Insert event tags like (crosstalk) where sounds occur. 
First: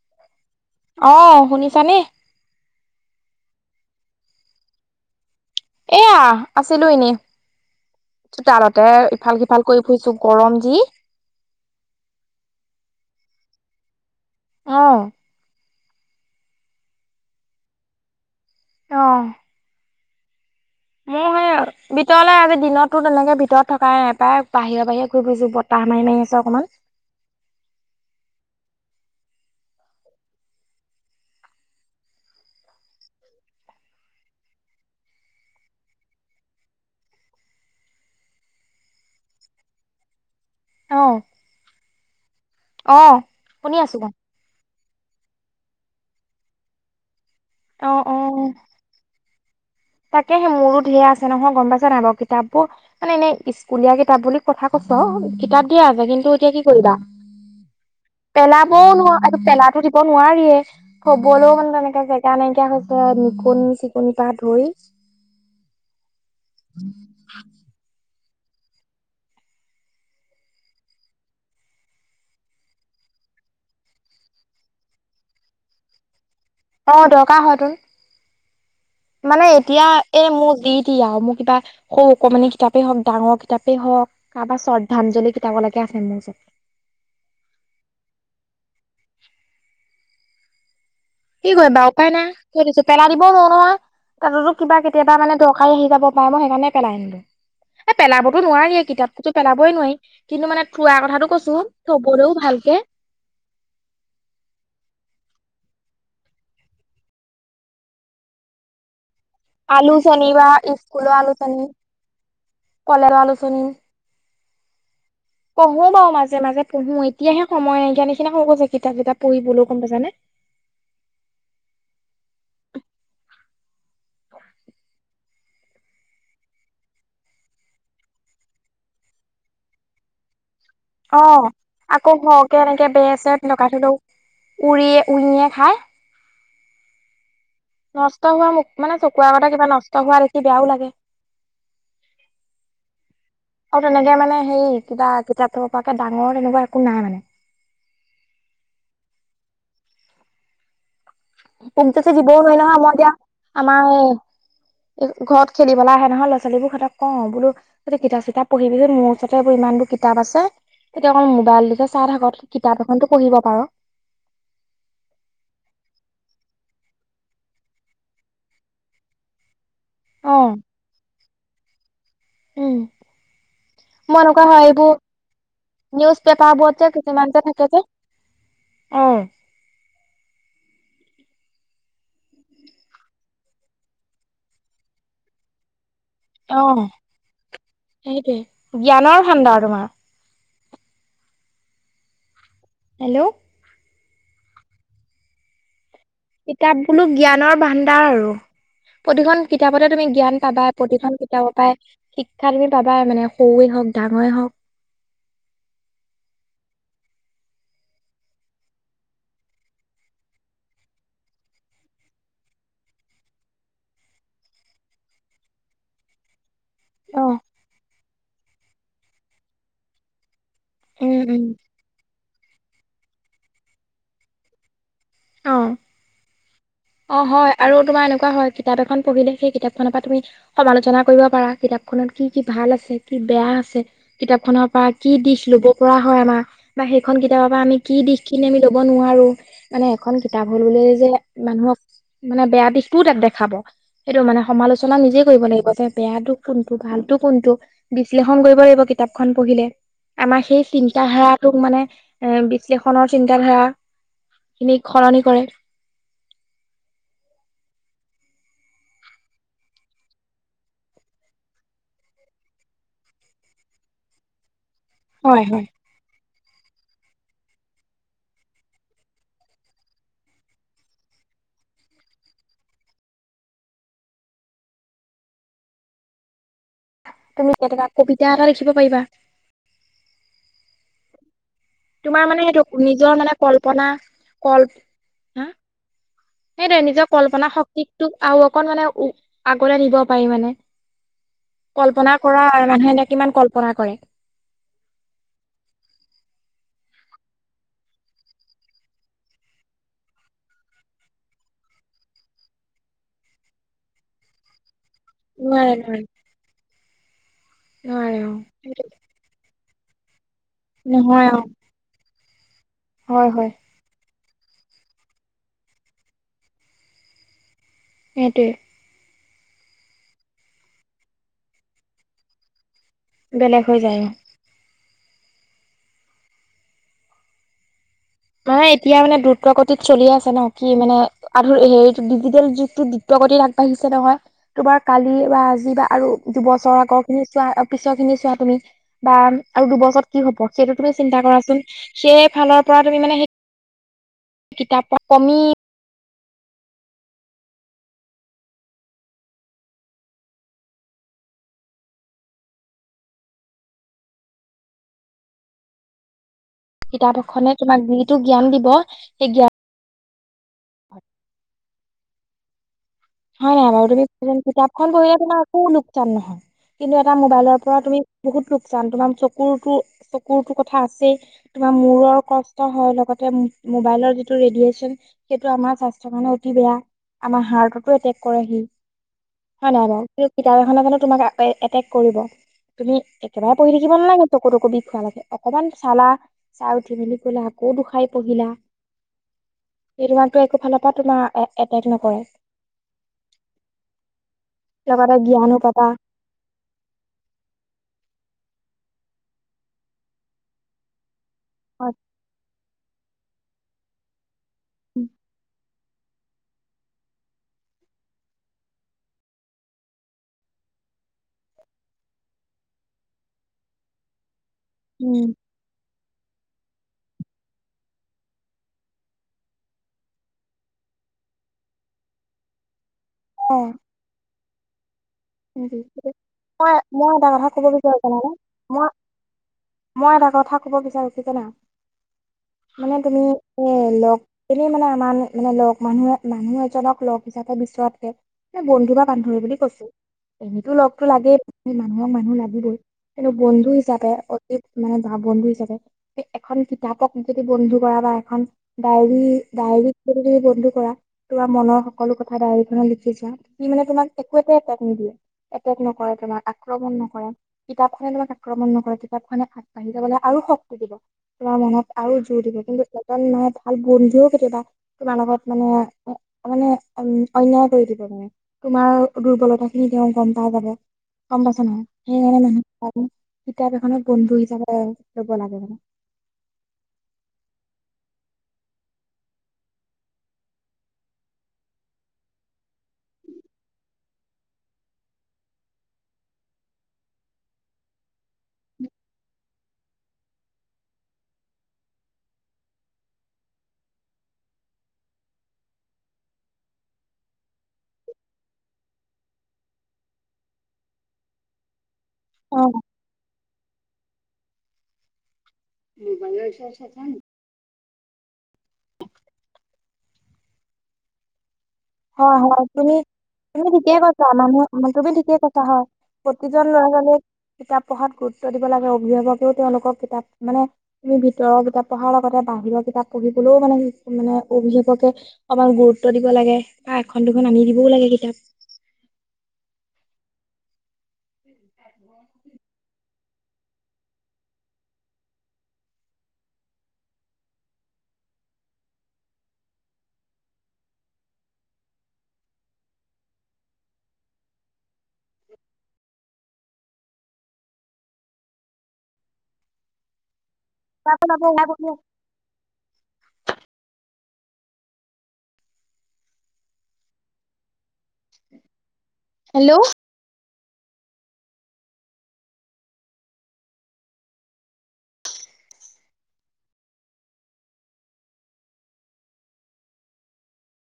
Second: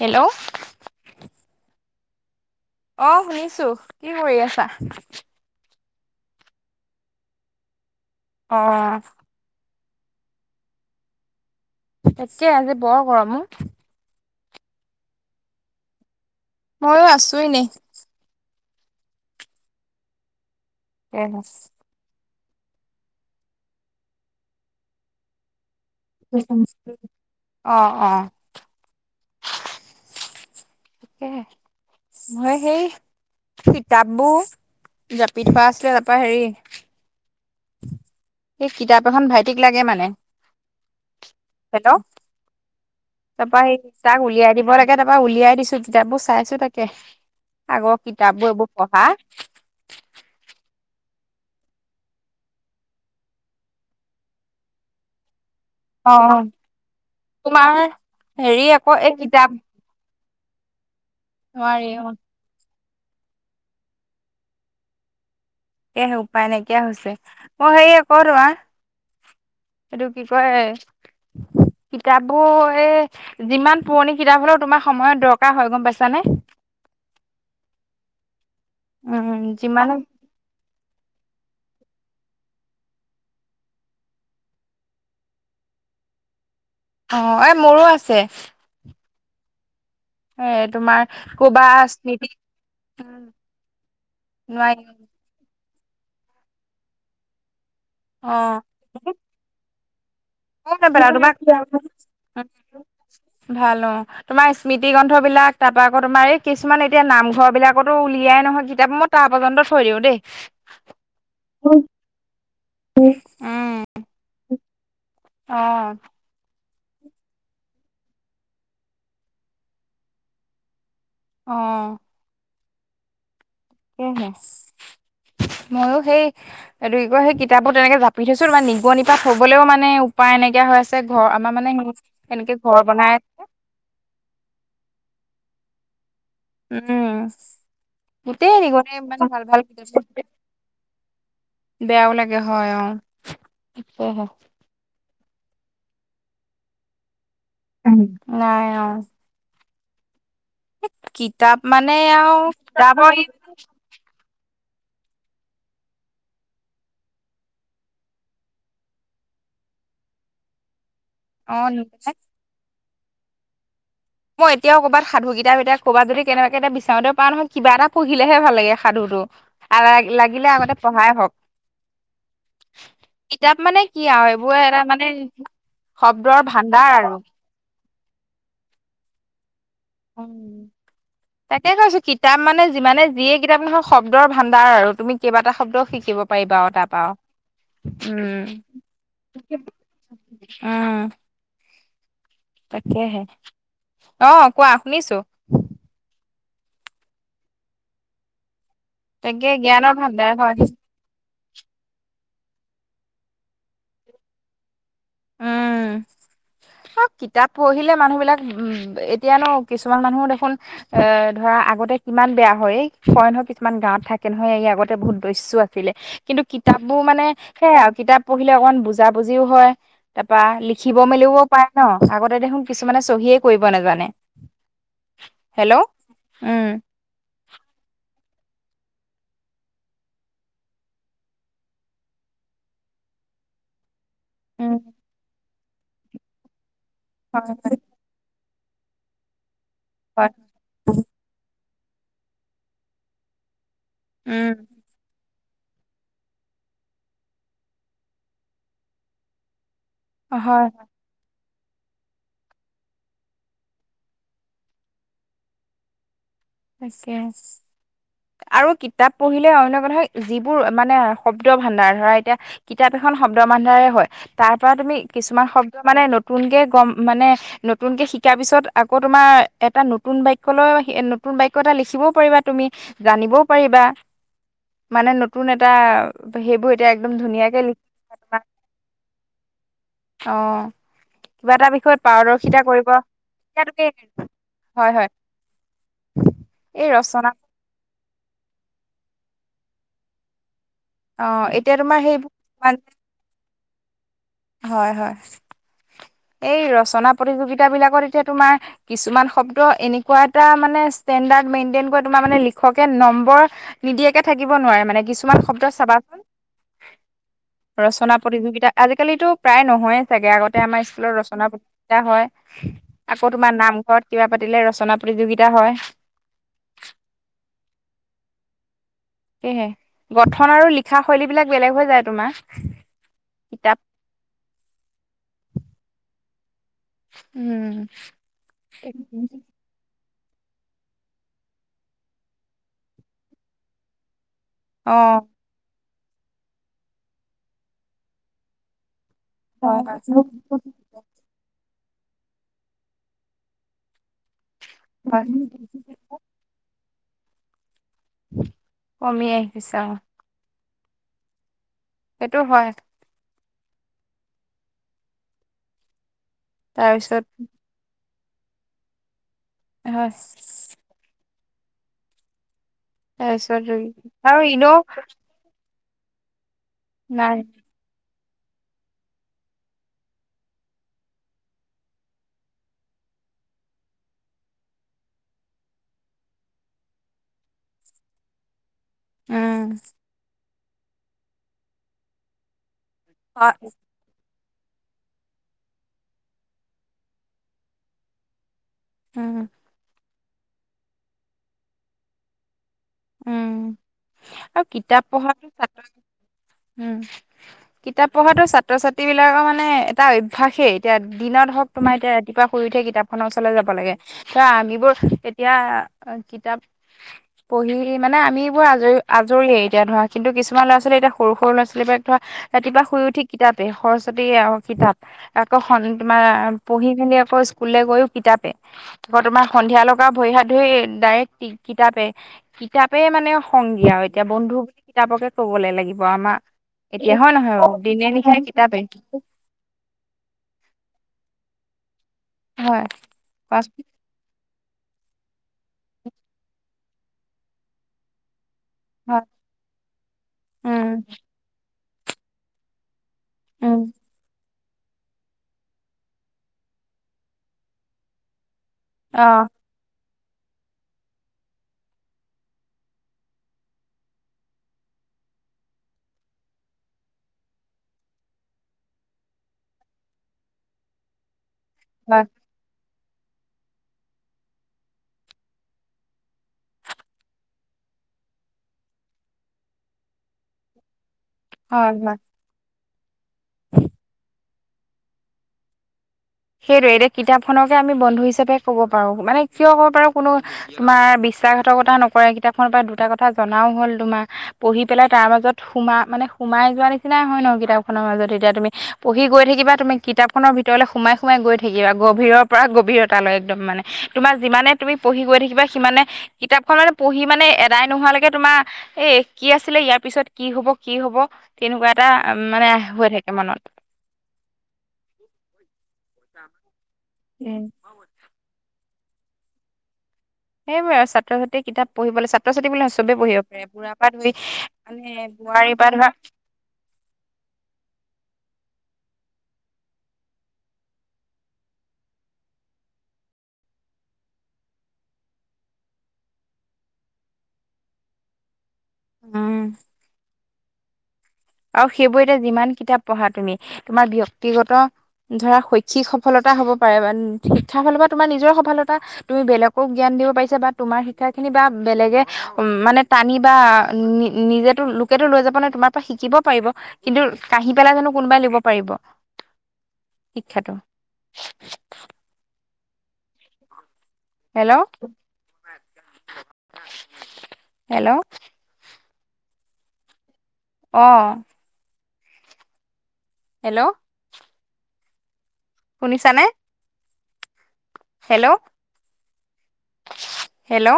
Hello অ, শুনিছানে অ, শুনিছো কি কৰি আছা? এয়া, আছিলো এনে অ চোতালতে ইফাল সিফাল কৰি (unintelligible) গৰম যি তাকে আজি বৰ গৰম অ,, ময়ো আছো ইনে অ, মোৰ সেই ভিতৰলে আজি দিনতো তেনেকে ভিতৰত থকাই নাই পায় বাহিৰে বাহিৰে ঘূৰি ফুৰিছো বতাহ মাৰি মাৰি আছে অকণমান অ অ তাকে মই সেই কিতাপবোৰ জাপি থোৱা আছিলে তাৰাপৰা হেৰি সেই কিতাপ এখন ভাইটিক লাগে মানে অ', হেল্ল', অ'। তাৰপা সেই শুনি আছো মই। ইচ্ছাক উলিয়াই দিব লাগে তাৰপৰা উলিয়াই দিছো যেতিাবোৰ চাইছো তাকে অ', আগৰ অ' কিতাপবোৰ এইবোৰ পঢ়া। ধেয়া আছে নহয় গম পাইছা নাই বাৰু কিতাপ বোৰ মানে এনেই স্কুলীয়া কিতাপ বুলি কথা কৈছ কিতাপ দিয়া আছে অ কিন্তু এতিয়া কি কৰিবা তোমাৰ হেৰি পেলাবও আকৌ এই নোৱাৰা কিতাপ পেলাো দিব নোৱাৰি। (unintelligible) হবলৈও মানে নোৱাৰি তেনেকে অ জ এতি হৈছে নিিকন চিকনি পা ধই এ উপায় নাইকিয় হৈছে মই সেয়া কৰো আ এইটো কি কয়। (inaudible) কিতাপবোৰ এই যিমান পুৰণি কিতাপ হ'লেও তোমাৰ সময়ত দৰকাৰ হয় গম পাইছানে? অ', দৰকাৰ হয় তোৰ উম মানে এতিয়া যিমানে এ মোৰ দিট আৰু মোক কিবা সৰু অকমানি কিতাপেই হওক ডাঙৰ কিতাপেই হওক কাৰবা শ্ৰদ্ধাঞ্জলি কিতাপ লকে আছে মোৰ ওচতে অ', এই মোৰো আছে। এ তোমাৰ কি কবা কৰিব বা উপায় স্মৃতি নাই কৈ দিছো পেলাই দিবও নোৱাৰো নয় তাতোতো কিবা নোৱাৰি কেতিয়াবা মানে দৰকাৰ কালি আহি যাব পাৰে মই সেইকাৰণে পেলাই আনিলো এ অ পেলাবতো নোৱাৰি কিতাপ কতো পেলাবই নোৱাৰি। কিন্তু মানে ক ন থোৱা বাৰ আৰুি কথাটো কৈছো থবলৈও ভালকে ভাল অ' তোমাৰ স্মৃতি গ্ৰন্থ বিলাক তাৰপা আকৌ তোমাৰ এই কিছুমান এতিয়া নামঘৰ বিলাকতো উলিয়াই নহয় কিতাপ মত আলু চনি বা ই্কুল আলু চনি কলৰ আলোচনী উম অ পঢ়ো বাৰু মাজে মাজে। পঢ়ো এতিয়াহে সময় এ্ঞা নিচিনা সৰু গৈছে কিতাপ যেিতাপ পঢ়িবলৈও গম পাইছানে। আহ', কহে, ময়ো সেই এই কয় সেই কিতাপবোৰ তেনেকে জাপি থৈছো ত নিগ নিপা থবলেও মানে উপায় এনেকে নাইকিয়া হৈ আছে ঘৰ অ', আমাৰ মানে আকৌ ঘৰকে ঘৰ এনেকে বনাই বেছে ডকা ধত উৰিয়ে উৰি হায় উম', নষ্ট হোৱা গোটেই মোক নিগনি মানে ইমান চকুৰ ভাল আগতে ভাল কিবা নষ্ট হোৱা কিতাপবোৰ দেখি বেয়াও লাগে। বেয়াও লাগে হয় অ আৰু তেনেকে সেয়েহে মানে হেৰি কিবা কিতাপ। ত পৰাাকে ডাঙৰ তেনেকুৱা একো নাই মানে। নাই অ', কিতাপ মানে কমটোছে আৰু জিবও নোৱাৰি নহয় মই দিয়া কিতাপৰ আমাৰ এ ঘৰত খেলিবলৈ আহে নহয় ল'ৰা ছোৱীোৰ সহঁতেত কওঁ বোলো য কিতা চিতাপ পঢ়িবিচোন মোৰ ওচৰতে ব ইমান কিতাপ আছে তেতিয়া অকল অ মোবাইলকে চাই থাকক কিতাপ এখনতো পঢ়িব পাৰ। মই এতিয়াও কৰবাত সাধু কিতাপ এটায়া ক'ৰবাত যদি কেনেবাকে এতি বিচাৰওঁতে পা নহয়, কিবা এটা পঢ়িলেহে ভাল লাগে সাধুটো আৰু অ', লাগিলে আগতে পঢ়াই হওক উম', কিতাপ মানে কি মই আৰু এনেকুৱা হয় এইবোৰ এটা মানে নিউজ শব্দৰ পেপাৰ বত যে ভাণ্ডাৰ আৰু কিছুমান যে থাকে যে অ' (inaudible) উম তাকে কৈছো কিতাপ মানে যিমানে যিয়ে কিতাপ নহয় শব্দৰ ভাণ্ডাৰ আৰু তুমি কেইবাটাব্দ শিক (unintelligible) কিব পাৰিবা আৰু অ'। তাৰপা সেইটোৱে উম' জ্ঞানৰ ভাণ্ডাৰ তোমাৰ উম', তাকেহে হেল্ল' অ কোৱা শুনিছো। কিতাপ বুলো জ্ঞানৰ ভাণ্ডাৰ আৰু প্ৰতিখন তাকে কিতাপতে জ্ঞানৰ তুমি ভাণ্ডাৰ জ্ঞান হয় পাবা, প্ৰতিখন শিক্ষা তুমি পাবা মানে, সৰুৱে হওক ডাঙৰে হওক। উম (inaudible) কিতাপ পঢ়িলে মানুহ বিলাক উ এতিয়া ন কিছুমান মানুহো দেখোন এ ধৰা আগতে ইমান বেয়া হয়। কয় নহক কিছুমান গাঁৱত থাকে নহয় এই আগতে বহুত দৈস্য আছিলে। কিন্তু কিতাপবোৰ মানে অ সেয়াই আৰু কিতাপ পঢ়িলে অকমান বুজা বুজিও হয়। বা লিখিব উম মেলিবও উম পাৰে ন। আগতে দেখোন কিছুমানে চহিয়ে কৰিব নাজানে। অ হেল্ল। ' উম। অ হয় আৰু তোমাৰ এনেকুৱা হয়। কিতাপ এখন পঢ়িলে সেই কিতাপ খনৰ পৰা তুমি সমালোচনা কৰিব পাৰা কিতাপখননত কি কি ভাল আছে কি বেয়া আছে। কিতাপ খনৰ পৰা কি দিশ লব পৰা হয় আমাৰ বা সেইখন হয় কিতাপৰ পৰা আমি কি দিশ কিনি আমি ল'ব নোৱাৰো। মানে এখন হয় কিতাপ হ'ল বুলিয়ে যে মানুহক মানে বেয়া দিশতটোও তাক দেখাব, সেইটো মানে সমালোচনা নিজে লাগিব। যে বেয়াতটো কোনটো, ভালতো কোনটো, বিশ্লেষণ কৰিব লাগিব কিতাপখন পঢ়িলে। আমাৰ হয় সেই হয় চিন্ত ধাৰাটোক মানে এ বিশ্লেষণৰ চিন্ত ধাৰা খিনিক সলনি কৰে। তাকে। আৰু কিতাপ পঢ়িলে অন্য কথা যিবোৰ মানে শব্দ ভাণ্ডাৰ ধৰা এতিয়া কিতাপ এখন শব্দ বান্ধাৰে হয়। তাৰ পৰা তুমি হয় কিছুমান হয় শব্দ মানে নতুনকে গম, মানে নতুনকে শিকাৰ পিছত আকৌ তোমাৰ এটা নতুন বাক্য লয় নতুন বাক্য এটা লিখিবও পাৰিবা তুমি, জানিবও পাৰিবা। মানে নতুন এটা, সেইবোৰ এতিয়া একদম তুমি ধুনীয়াকে লিখি। কেনেকা কবিতা এটা লিখিব পাৰিবা অহ'। তোমাৰ মানে সেইটো নিজৰ মানে এতিয়া তুমি কল্পনা, হয় হয় কল-হা? সেইটোৱে এই নিজৰ ৰচনা কল্পনা শক্তিটোক আৰু অকণ মানে আগলে নিব পাৰি মানে। অ এতিয়া তোমাৰ সেই কল্পনা কৰা আৰু, মানে মানুহে এটাই কিমান কল্পনা কৰে। হয়, হয়। এই ৰচনা প্ৰতিযোগিতাবিলাকত এতিয়া তোমাৰ কিছুমান শব্দ এনেকুৱা এটা মানে ষ্টেণ্ডাৰ্ড মেইনটেইন কৰে, তোমাৰ মানে লিখকে নম্বৰ নিদিয়াকে থাকিব নোৱাৰে মানে। কিছুমান শব্দ নোৱাৰে নোৱাৰে চাবাচোন, ৰচনা নোৱাৰে অ প্ৰতিযোগিতা সেইটো আজি প্ৰায় নহয়ে চাগে, আগতে আমাৰ স্কুলত নহয় অ ৰচনা প্ৰতিযোগীতা হয়। হয় আকৌ হয় তোমাৰ নামঘৰত কিবা পাতিলে ৰচনা প্ৰতিযোগিতা হয়। সেইটোৱে। সেয়েহে, গঠন আৰু লিখা শৈলীবিলাক বেলেগ হৈ যায় তোমাৰ। বেলেগ হৈ কিতাপ যায়। অ'। উম। তই এতিয়া মানে দ্ৰুতগতিত চলি আছ নহয় কি মানে, আধ--হেৰি ডিজিটেল যুগতো দ্ৰুতগতিত আগবাঢ়িছে নহয়। তোমাৰ অ কালি বা আজি বা আৰু দুবছৰৰ আগৰখিনি চোৱা আৰু পিছৰখিনি চোৱা তুমি। বা আৰু হয় দুবছৰত কি হ'ব, সেইটো তুমি চিন্তা কৰাচোন, সেই ফালৰ পৰা তুমি মানে সেই কিতাপ-পত্ৰ হয় (unintelligible) কমি আহিছে। অ'। সেইটো হয়। কিতাপ তাৰপিছত এখনে তোমাক যিটো জ্ঞান দিব, সেই জ্ঞান (unintelligible) হয়, তাৰপিছত হয় বাৰু। তুমি আৰু এনেও কিতাপখন পঢ়িলে তোমাৰ একো লোকচান নহয়। কিন্তু এটা নাই মোবাইলৰ পৰা তুমি বহুত লোকচান, তোমাৰ চকুৰতো-চকুৰতো কথা আছেই, তোমাৰ মূৰৰ কষ্ট হয় লগত ম-মোবাইলৰ যিটো ৰেডিএছ'ন, আমাৰ স্বাস্থ্যৰ কাৰণে অতি বেয়া, আমাৰ হাৰ্ট কৰেহি। উম হয় নাই বাৰু, কিন্তু কিতাপ এখন জানো তোমাক এটেক কৰিব। তুমি হয় একেৰাহে পঢ়ি থাকিব নালাগে। (unintelligible) লাগে, অকনমান চালা, চাই উঠি বেলেগ বেলেগ আকৌ বিষয় পঢ়িলা। উম। (unintelligible) একোফালৰ পৰা তোমাৰ এটেক নকৰে। উম, আৰু কিতাপ লগতে পঢ়াটো জ্ঞানো ছাত্ৰ পাবা উম, কিতাপ পঢ়াতো ছাত্ৰ-ছাত্ৰীবিলাকৰ মানে এটা অভ্যাসেই। এতিয়া দিনত হওক, তোমাৰ হয় এতিয়া ৰাতিপুৱা শুই উঠে কেতি কিতাপখনৰ ওচৰলৈ যাব লাগে। চোৱা, আমিবোৰ এতিয়া কিতাপ পঢ়ি কি মানে আমিবোৰ আজৰি, আজৰি হ'লো এতিয়া। ধৰা, কিন্তু কিছুমান ল'ৰা-ছোৱালী এতিয়া, সৰু সৰু ল'ৰা-ছোৱালীবিলাক ধৰা, ৰাতিপুৱা শুই উঠি কিতাপে, সৰস্বতী আৰু কিতাপ উম আকৌ সন তোমাৰ পঢ়ি-মেলি আকৌ স্কুললে গৈয়ো কিতাপেই। আকৌ তোমাৰ সন্ধিয়ালৈকে ভৰি-হাত ধুই ডাইৰেক্ট কিতাপে। কিতাপে মানে অ', সংগী আৰু এতিয়া বন্ধু বুলি কিতাপকে কবলে লাগিব (unintelligible) আমাৰ মই, মই এতিয়া এটা হয় কথা নহয় ক'ব বাৰু বিচাৰোঁ, দিনে জানানে নিশাই কিতাপে মই এটা কথা ক'ব বিচাৰিছোঁ কি জানা, হয় মানে তুমি এ কোৱাচোন লগ এনেই মানে আমাৰ মানে লগ, মানুহে মানুহ এজনক লগ হিচাপে বিচৰাতকে মই বন্ধু বা হয় বান্ধৱী বুলি কৈছো, এনেইতো লগতো উম লাগেই, মানুহক মানুহ লাগিবই। এ বন্ধু উম হিচাপে মানে বন্ধু হিচাপে, এখন কিতাপক যদি বন্ধু কৰা বা এখন ডায়েৰী, অ ডায়ৰীক যদি তুমি বন্ধু কৰা, তোমাৰ মনৰ সকলো কথা ডায়েৰীখনত লিখি যোৱা, সি মানে তোমাক একো এটা নিদিয়ে, এটেক নকৰে তোমাক, আক্ৰমণ নকৰে, কিতাপখনে তোমাক আক্ৰমণ নকৰে। কিতাপখনে আগবাঢ়ি যাবলে আৰু শক্তি দিব। তোমাৰ মনত আৰু হয় জোৰ দিব। কিন্তু এজন মানে ভাল বন্ধুও কেতিয়াবা তোমাৰ লগত মানে মানে অন্যায় কৰি দিব। তোমাৰ দুৰ্বলতা ক খিনি তেওঁ গম পাই যাব গম পাইছে নহয় হয় হয় সেইকাৰণে মানুহ কিতাপ এখনত বন্ধু হিচাপে ল'ব লাগে মানে সেইটোয়ে এতিয়া কিতাপখনকে আমি বন্ধু হিচাপে ক'ব পাৰো মানে কিয় ক'ব পাৰো কোনো তোমাৰ বিশ্বাসঘাতকতা নকৰে কিতাপখনৰ পৰা দুটা কথা জনাও হ'ল তোমাৰ পঢ়ি পেলাই তাৰ মাজত সোমা মানে সোমাই যোৱা নিচিনাই হয় ন কিতাপ খনৰ মাজত এতিয়া তুমি পঢ়ি গৈ থাকিবা তুমি কিতাপখনৰ ভিতৰলৈ সোমাই সোমাই গৈ থাকিবা গভীৰৰ পৰা গভীৰতা লয় একদম মানে তোমাৰ যিমানে তুমি পঢ়ি গৈ থাকিবা সিমানে কিতাপ খ মানে পঢ়ি মানে এদাই নোহোৱালৈকে তোমাৰ এ কি আছিলে ইয়াৰ পিছত কি হব কি হব তেনেকুৱা এটা অ মানে হৈ থাকে মনত (unintelligible) উম, সেইবাৰ আৰু ছাত্ৰ ছাত্ৰী গোটেই কিতাপ পঢ়িবলৈ হয় ছাত্ৰ হয় ছাত্ৰী বুলি তুমি চবে পঢ়িব পাৰে তুমি বুঢ়া ঠিকেই পৰা কৈছা ধুই মানে বোৱাৰীৰ পৰা ধৰা (unintelligible) ল'ৰান ছোৱালীয়ে কিতাপ পঢ়াত গুৰু গুৰুত্ব দিব লাগে অভিভাৱকেও তেওঁলোকৰ কিতাপ মানে তুমি ভিতৰৰ কিতাপ পঢ়াৰ লগতে বাহিৰৰ কিতাপ পঢ়ি সলেও মানে মানে অভিভোৱকে অমাৰ গুৰুত্ব দিব লাগে বা এখন দুখন আনি দিবও লাগে কিতাপ উম, আৰু সেইবোৰ এতিয়া যিমান কিতাপ পঢ়া তুমি তোমাৰ ব্যক্তিগত ধৰা শৈক্ষিক সফলতা হ'ব পাৰে বা শিক্ষাৰ ফলৰ পৰা তোমাৰ নিজৰ সফলতা তুমি বেলেগক জ্ঞান দিব পাৰিছা বা তোমাৰ শিক্ষাখিনি বা বেলেগে উম মানে টানি বা নিজেতো লোকেতো লৈ যাব নে তোমাৰ পৰা শিকিব পাৰিব কিন্তু কাহি পেলাই জানো কোনোবাই লব পাৰিব শিক্ষাটো (unintelligible) হেল্ল' হেল্ল' হেল্ল' অ, হেল্ল'। শুনিছানে? হেল্ল'? হেল্ল'?